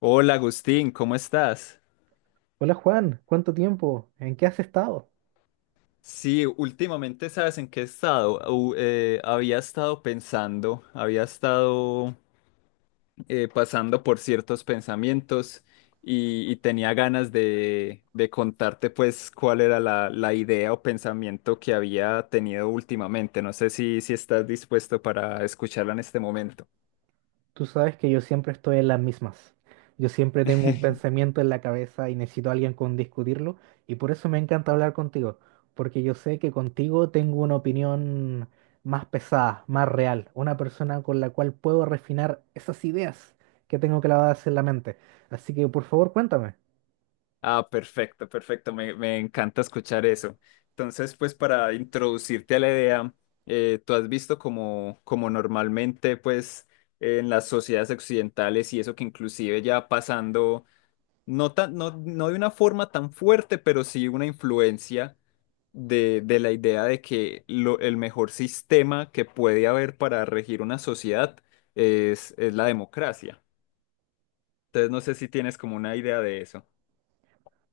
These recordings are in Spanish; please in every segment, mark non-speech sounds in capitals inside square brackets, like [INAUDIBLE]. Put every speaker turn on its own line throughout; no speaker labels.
Hola Agustín, ¿cómo estás?
Hola Juan, ¿cuánto tiempo? ¿En qué has estado?
Sí, últimamente sabes en qué he estado. Había estado pensando, había estado pasando por ciertos pensamientos y tenía ganas de contarte pues cuál era la idea o pensamiento que había tenido últimamente. No sé si estás dispuesto para escucharla en este momento.
Tú sabes que yo siempre estoy en las mismas. Yo siempre tengo un
[LAUGHS]
pensamiento en la cabeza y necesito a alguien con discutirlo y por eso me encanta hablar contigo, porque yo sé que contigo tengo una opinión más pesada, más real, una persona con la cual puedo refinar esas ideas que tengo clavadas en la mente. Así que por favor cuéntame.
Ah, perfecto, perfecto. Me encanta escuchar eso. Entonces, pues para introducirte a la idea, tú has visto como normalmente, pues en las sociedades occidentales y eso que inclusive ya pasando, no de una forma tan fuerte, pero sí una influencia de la idea de que el mejor sistema que puede haber para regir una sociedad es la democracia. Entonces, no sé si tienes como una idea de eso.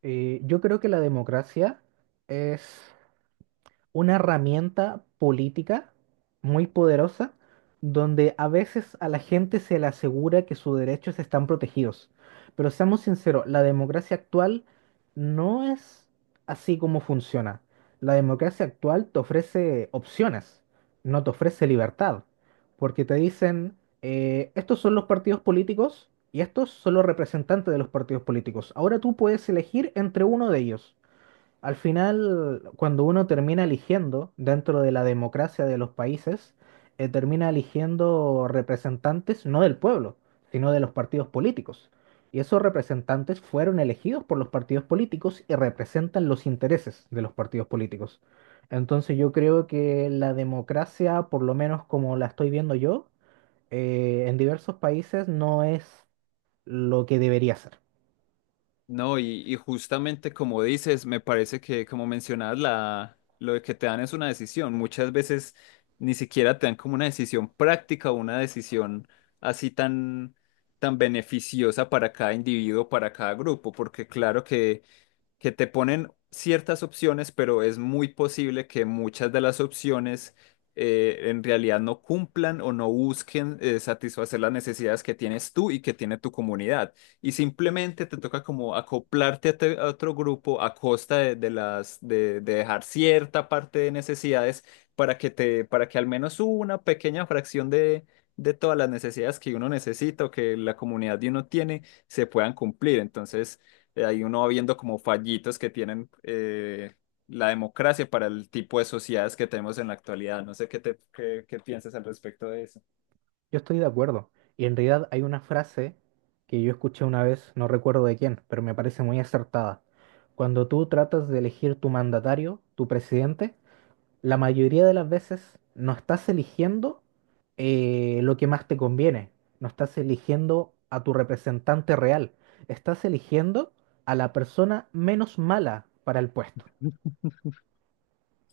Yo creo que la democracia es una herramienta política muy poderosa donde a veces a la gente se le asegura que sus derechos están protegidos. Pero seamos sinceros, la democracia actual no es así como funciona. La democracia actual te ofrece opciones, no te ofrece libertad, porque te dicen, estos son los partidos políticos y estos son los representantes de los partidos políticos. Ahora tú puedes elegir entre uno de ellos. Al final, cuando uno termina eligiendo dentro de la democracia de los países, termina eligiendo representantes no del pueblo, sino de los partidos políticos. Y esos representantes fueron elegidos por los partidos políticos y representan los intereses de los partidos políticos. Entonces yo creo que la democracia, por lo menos como la estoy viendo yo, en diversos países no es lo que debería ser.
No, y justamente como dices, me parece que como mencionabas, lo de que te dan es una decisión. Muchas veces ni siquiera te dan como una decisión práctica, una decisión así tan, tan beneficiosa para cada individuo, para cada grupo, porque claro que te ponen ciertas opciones, pero es muy posible que muchas de las opciones en realidad no cumplan o no busquen satisfacer las necesidades que tienes tú y que tiene tu comunidad. Y simplemente te toca como acoplarte a otro grupo a costa de dejar cierta parte de necesidades para que te, para que al menos una pequeña fracción de de todas las necesidades que uno necesita o que la comunidad de uno tiene se puedan cumplir. Entonces, ahí uno va viendo como fallitos que tienen la democracia para el tipo de sociedades que tenemos en la actualidad. No sé qué piensas al respecto de eso.
Yo estoy de acuerdo. Y en realidad hay una frase que yo escuché una vez, no recuerdo de quién, pero me parece muy acertada. Cuando tú tratas de elegir tu mandatario, tu presidente, la mayoría de las veces no estás eligiendo lo que más te conviene, no estás eligiendo a tu representante real, estás eligiendo a la persona menos mala para el puesto.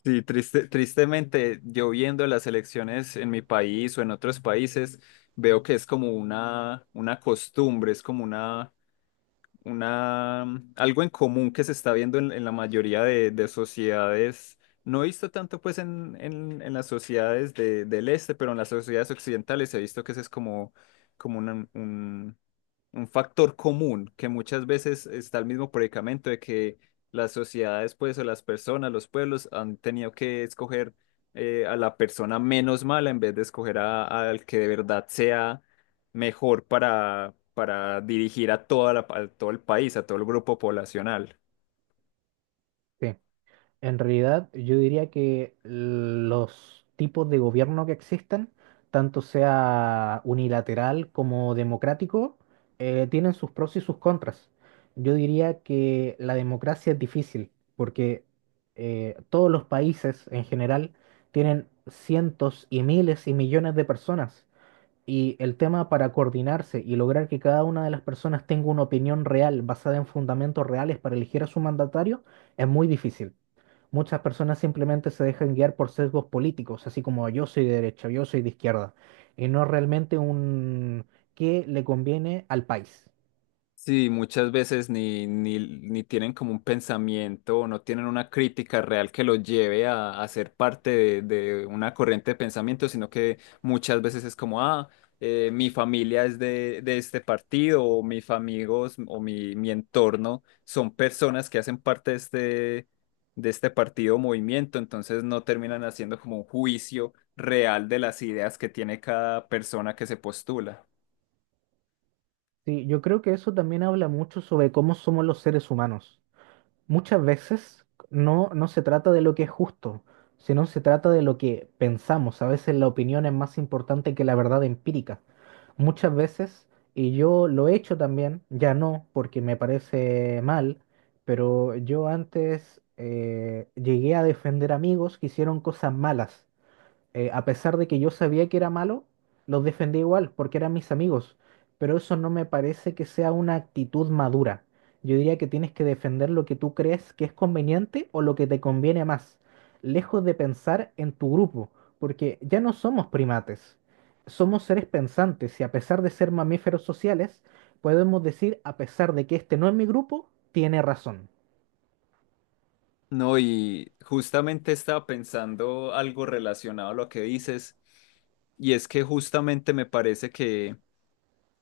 Sí, triste, tristemente, yo viendo las elecciones en mi país o en otros países, veo que es como una costumbre, es como una algo en común que se está viendo en la mayoría de sociedades, no he visto tanto pues en las sociedades del este, pero en las sociedades occidentales he visto que ese es como, como una- un, un factor común, que muchas veces está el mismo predicamento de que las sociedades pues o las personas, los pueblos han tenido que escoger a la persona menos mala en vez de escoger al que de verdad sea mejor para dirigir a a todo el país, a todo el grupo poblacional.
Sí. En realidad, yo diría que los tipos de gobierno que existen, tanto sea unilateral como democrático, tienen sus pros y sus contras. Yo diría que la democracia es difícil porque todos los países en general tienen cientos y miles y millones de personas y el tema para coordinarse y lograr que cada una de las personas tenga una opinión real basada en fundamentos reales para elegir a su mandatario es muy difícil. Muchas personas simplemente se dejan guiar por sesgos políticos, así como yo soy de derecha, yo soy de izquierda, y no realmente un qué le conviene al país.
Sí, muchas veces ni tienen como un pensamiento o no tienen una crítica real que los lleve a ser parte de una corriente de pensamiento, sino que muchas veces es como, ah, mi familia es de este partido o mis amigos o mi entorno son personas que hacen parte de este partido o movimiento, entonces no terminan haciendo como un juicio real de las ideas que tiene cada persona que se postula.
Sí, yo creo que eso también habla mucho sobre cómo somos los seres humanos. Muchas veces no se trata de lo que es justo, sino se trata de lo que pensamos. A veces la opinión es más importante que la verdad empírica. Muchas veces, y yo lo he hecho también, ya no, porque me parece mal, pero yo antes llegué a defender amigos que hicieron cosas malas a pesar de que yo sabía que era malo, los defendí igual porque eran mis amigos. Pero eso no me parece que sea una actitud madura. Yo diría que tienes que defender lo que tú crees que es conveniente o lo que te conviene más, lejos de pensar en tu grupo, porque ya no somos primates, somos seres pensantes y a pesar de ser mamíferos sociales, podemos decir, a pesar de que este no es mi grupo, tiene razón.
No, y justamente estaba pensando algo relacionado a lo que dices, y es que justamente me parece que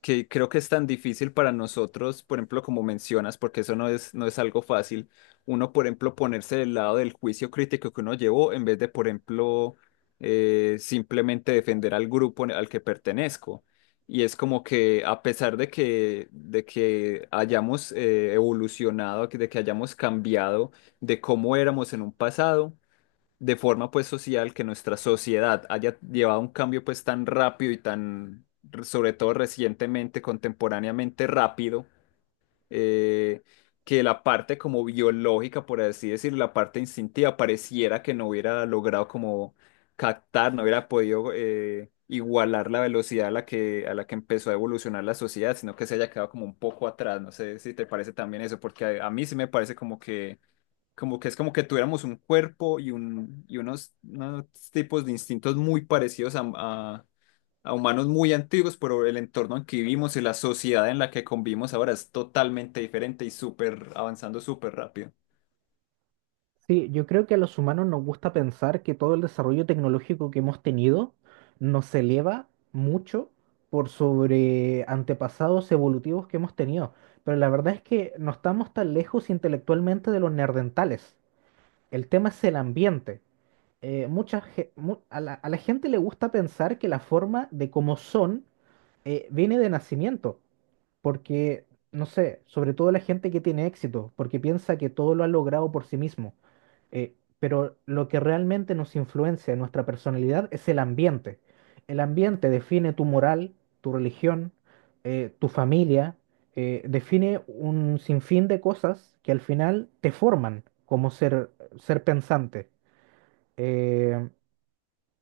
creo que es tan difícil para nosotros, por ejemplo, como mencionas, porque eso no es, no es algo fácil, uno, por ejemplo, ponerse del lado del juicio crítico que uno llevó en vez de, por ejemplo, simplemente defender al grupo al que pertenezco. Y es como que a pesar de que hayamos evolucionado, de que hayamos cambiado de cómo éramos en un pasado, de forma pues social que nuestra sociedad haya llevado un cambio pues tan rápido y tan, sobre todo recientemente, contemporáneamente rápido, eh, que la parte como biológica, por así decirlo, la parte instintiva pareciera que no hubiera logrado como captar, no hubiera podido igualar la velocidad a la que empezó a evolucionar la sociedad, sino que se haya quedado como un poco atrás. No sé si te parece también eso, porque a mí sí me parece como que es como que tuviéramos un cuerpo unos tipos de instintos muy parecidos a humanos muy antiguos, pero el entorno en que vivimos y la sociedad en la que convivimos ahora es totalmente diferente y súper avanzando súper rápido.
Sí, yo creo que a los humanos nos gusta pensar que todo el desarrollo tecnológico que hemos tenido nos eleva mucho por sobre antepasados evolutivos que hemos tenido. Pero la verdad es que no estamos tan lejos intelectualmente de los neandertales. El tema es el ambiente. A la gente le gusta pensar que la forma de cómo son viene de nacimiento, porque, no sé, sobre todo la gente que tiene éxito, porque piensa que todo lo ha logrado por sí mismo. Pero lo que realmente nos influencia en nuestra personalidad es el ambiente. El ambiente define tu moral, tu religión, tu familia, define un sinfín de cosas que al final te forman como ser pensante. Eh,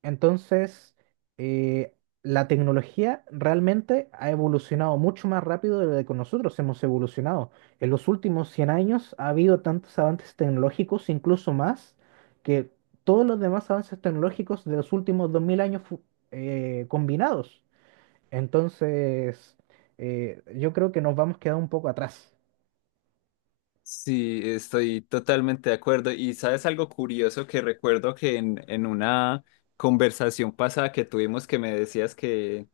entonces, eh, la tecnología realmente ha evolucionado mucho más rápido de lo que nosotros hemos evolucionado. En los últimos 100 años ha habido tantos avances tecnológicos, incluso más, que todos los demás avances tecnológicos de los últimos 2000 años combinados. Entonces, yo creo que nos vamos quedando un poco atrás.
Sí, estoy totalmente de acuerdo. Y sabes algo curioso que recuerdo que en una conversación pasada que tuvimos que me decías que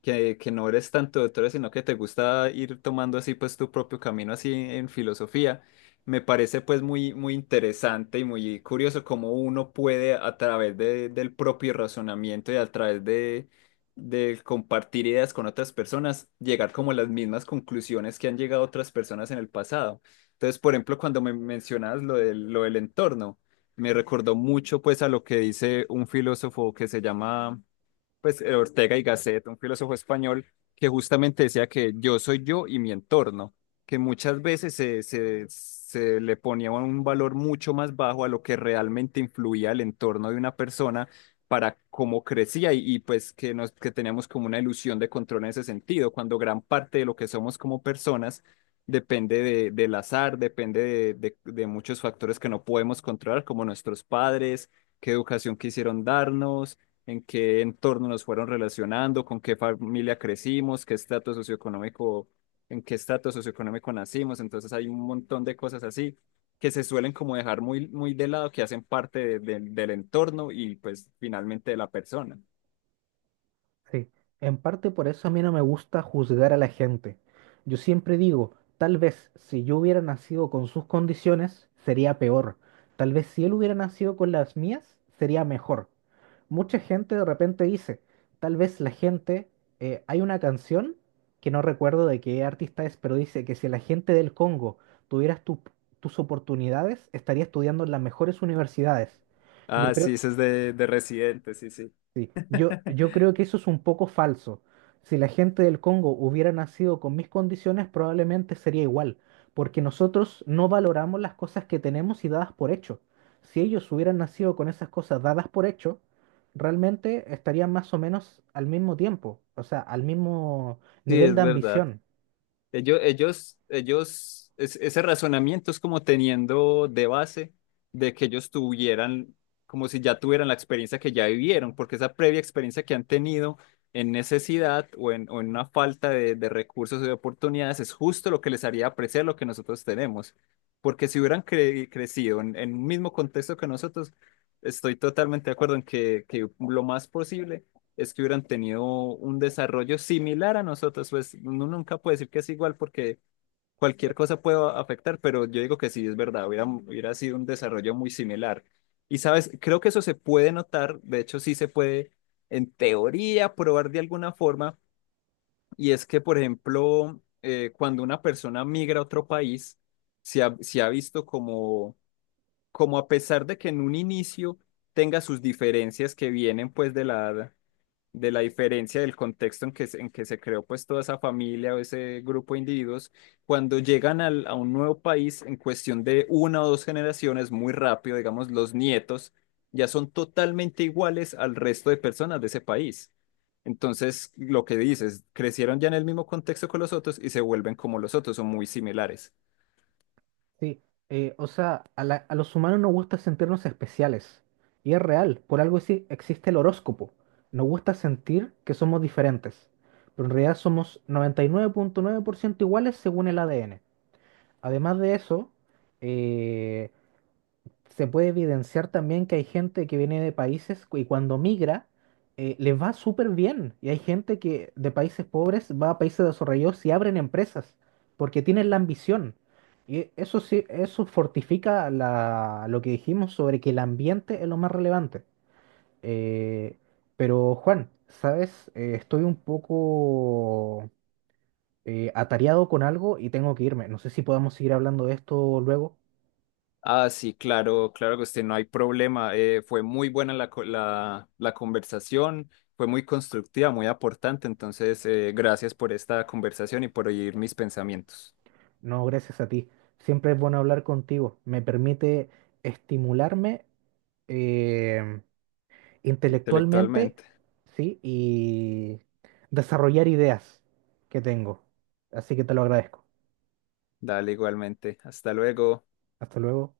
que no eres tanto doctora, sino que te gusta ir tomando así pues tu propio camino así en filosofía. Me parece pues muy, muy interesante y muy curioso cómo uno puede a través del propio razonamiento y a través de compartir ideas con otras personas, llegar como a las mismas conclusiones que han llegado otras personas en el pasado. Entonces, por ejemplo, cuando me mencionas lo del entorno, me recordó mucho pues a lo que dice un filósofo que se llama pues Ortega y Gasset, un filósofo español que justamente decía que yo soy yo y mi entorno, que muchas veces se le ponía un valor mucho más bajo a lo que realmente influía el entorno de una persona para cómo crecía pues que, nos, que teníamos como una ilusión de control en ese sentido, cuando gran parte de lo que somos como personas depende del azar, depende de muchos factores que no podemos controlar, como nuestros padres, qué educación quisieron darnos en qué entorno nos fueron relacionando, con qué familia crecimos, qué estatus socioeconómico, en qué estatus socioeconómico nacimos. Entonces hay un montón de cosas así que se suelen como dejar muy, muy de lado, que hacen parte del entorno y pues finalmente de la persona.
Sí, en parte por eso a mí no me gusta juzgar a la gente. Yo siempre digo, tal vez si yo hubiera nacido con sus condiciones, sería peor. Tal vez si él hubiera nacido con las mías, sería mejor. Mucha gente de repente dice, tal vez la gente, hay una canción que no recuerdo de qué artista es, pero dice que si la gente del Congo tuvieras tus oportunidades, estaría estudiando en las mejores universidades. Yo
Ah,
creo,
sí, eso es de Residente, sí, sí.
Sí, yo
[LAUGHS]
creo que eso es un poco falso. Si la gente del Congo hubiera nacido con mis condiciones, probablemente sería igual, porque nosotros no valoramos las cosas que tenemos y dadas por hecho. Si ellos hubieran nacido con esas cosas dadas por hecho, realmente estarían más o menos al mismo tiempo, o sea, al mismo
Sí,
nivel
es
de
verdad.
ambición.
Ellos, ese razonamiento es como teniendo de base de que ellos tuvieran, como si ya tuvieran la experiencia que ya vivieron, porque esa previa experiencia que han tenido en necesidad o en una falta de recursos o de oportunidades es justo lo que les haría apreciar lo que nosotros tenemos. Porque si hubieran crecido en un mismo contexto que nosotros, estoy totalmente de acuerdo en que lo más posible es que hubieran tenido un desarrollo similar a nosotros. Pues uno nunca puede decir que es igual porque cualquier cosa puede afectar, pero yo digo que sí, es verdad, hubiera, hubiera sido un desarrollo muy similar. Y sabes, creo que eso se puede notar, de hecho sí se puede en teoría probar de alguna forma, y es que, por ejemplo, cuando una persona migra a otro país, se ha visto como, como a pesar de que en un inicio tenga sus diferencias que vienen pues de la diferencia del contexto en que, en que se creó pues toda esa familia o ese grupo de individuos, cuando llegan a un nuevo país en cuestión de una o dos generaciones, muy rápido, digamos, los nietos ya son totalmente iguales al resto de personas de ese país. Entonces, lo que dices, crecieron ya en el mismo contexto que los otros y se vuelven como los otros, son muy similares.
Sí, a los humanos nos gusta sentirnos especiales. Y es real, por algo sí existe el horóscopo. Nos gusta sentir que somos diferentes. Pero en realidad somos noventa y nueve punto nueve por ciento iguales según el ADN. Además de eso, eh, se puede evidenciar también que hay gente que viene de países y cuando migra les va súper bien. Y hay gente que de países pobres va a países desarrollados y abren empresas porque tienen la ambición. Y eso sí, eso fortifica lo que dijimos sobre que el ambiente es lo más relevante. Eh, pero Juan, ¿sabes? Estoy un poco atareado con algo y tengo que irme. No sé si podamos seguir hablando de esto luego.
Ah, sí, claro, claro que usted no hay problema. Fue muy buena la conversación, fue muy constructiva, muy aportante. Entonces, gracias por esta conversación y por oír mis pensamientos
No, gracias a ti. Siempre es bueno hablar contigo. Me permite estimularme eh, intelectualmente,
intelectualmente.
¿sí? Y desarrollar ideas que tengo. Así que te lo agradezco.
Dale igualmente. Hasta luego.
Hasta luego.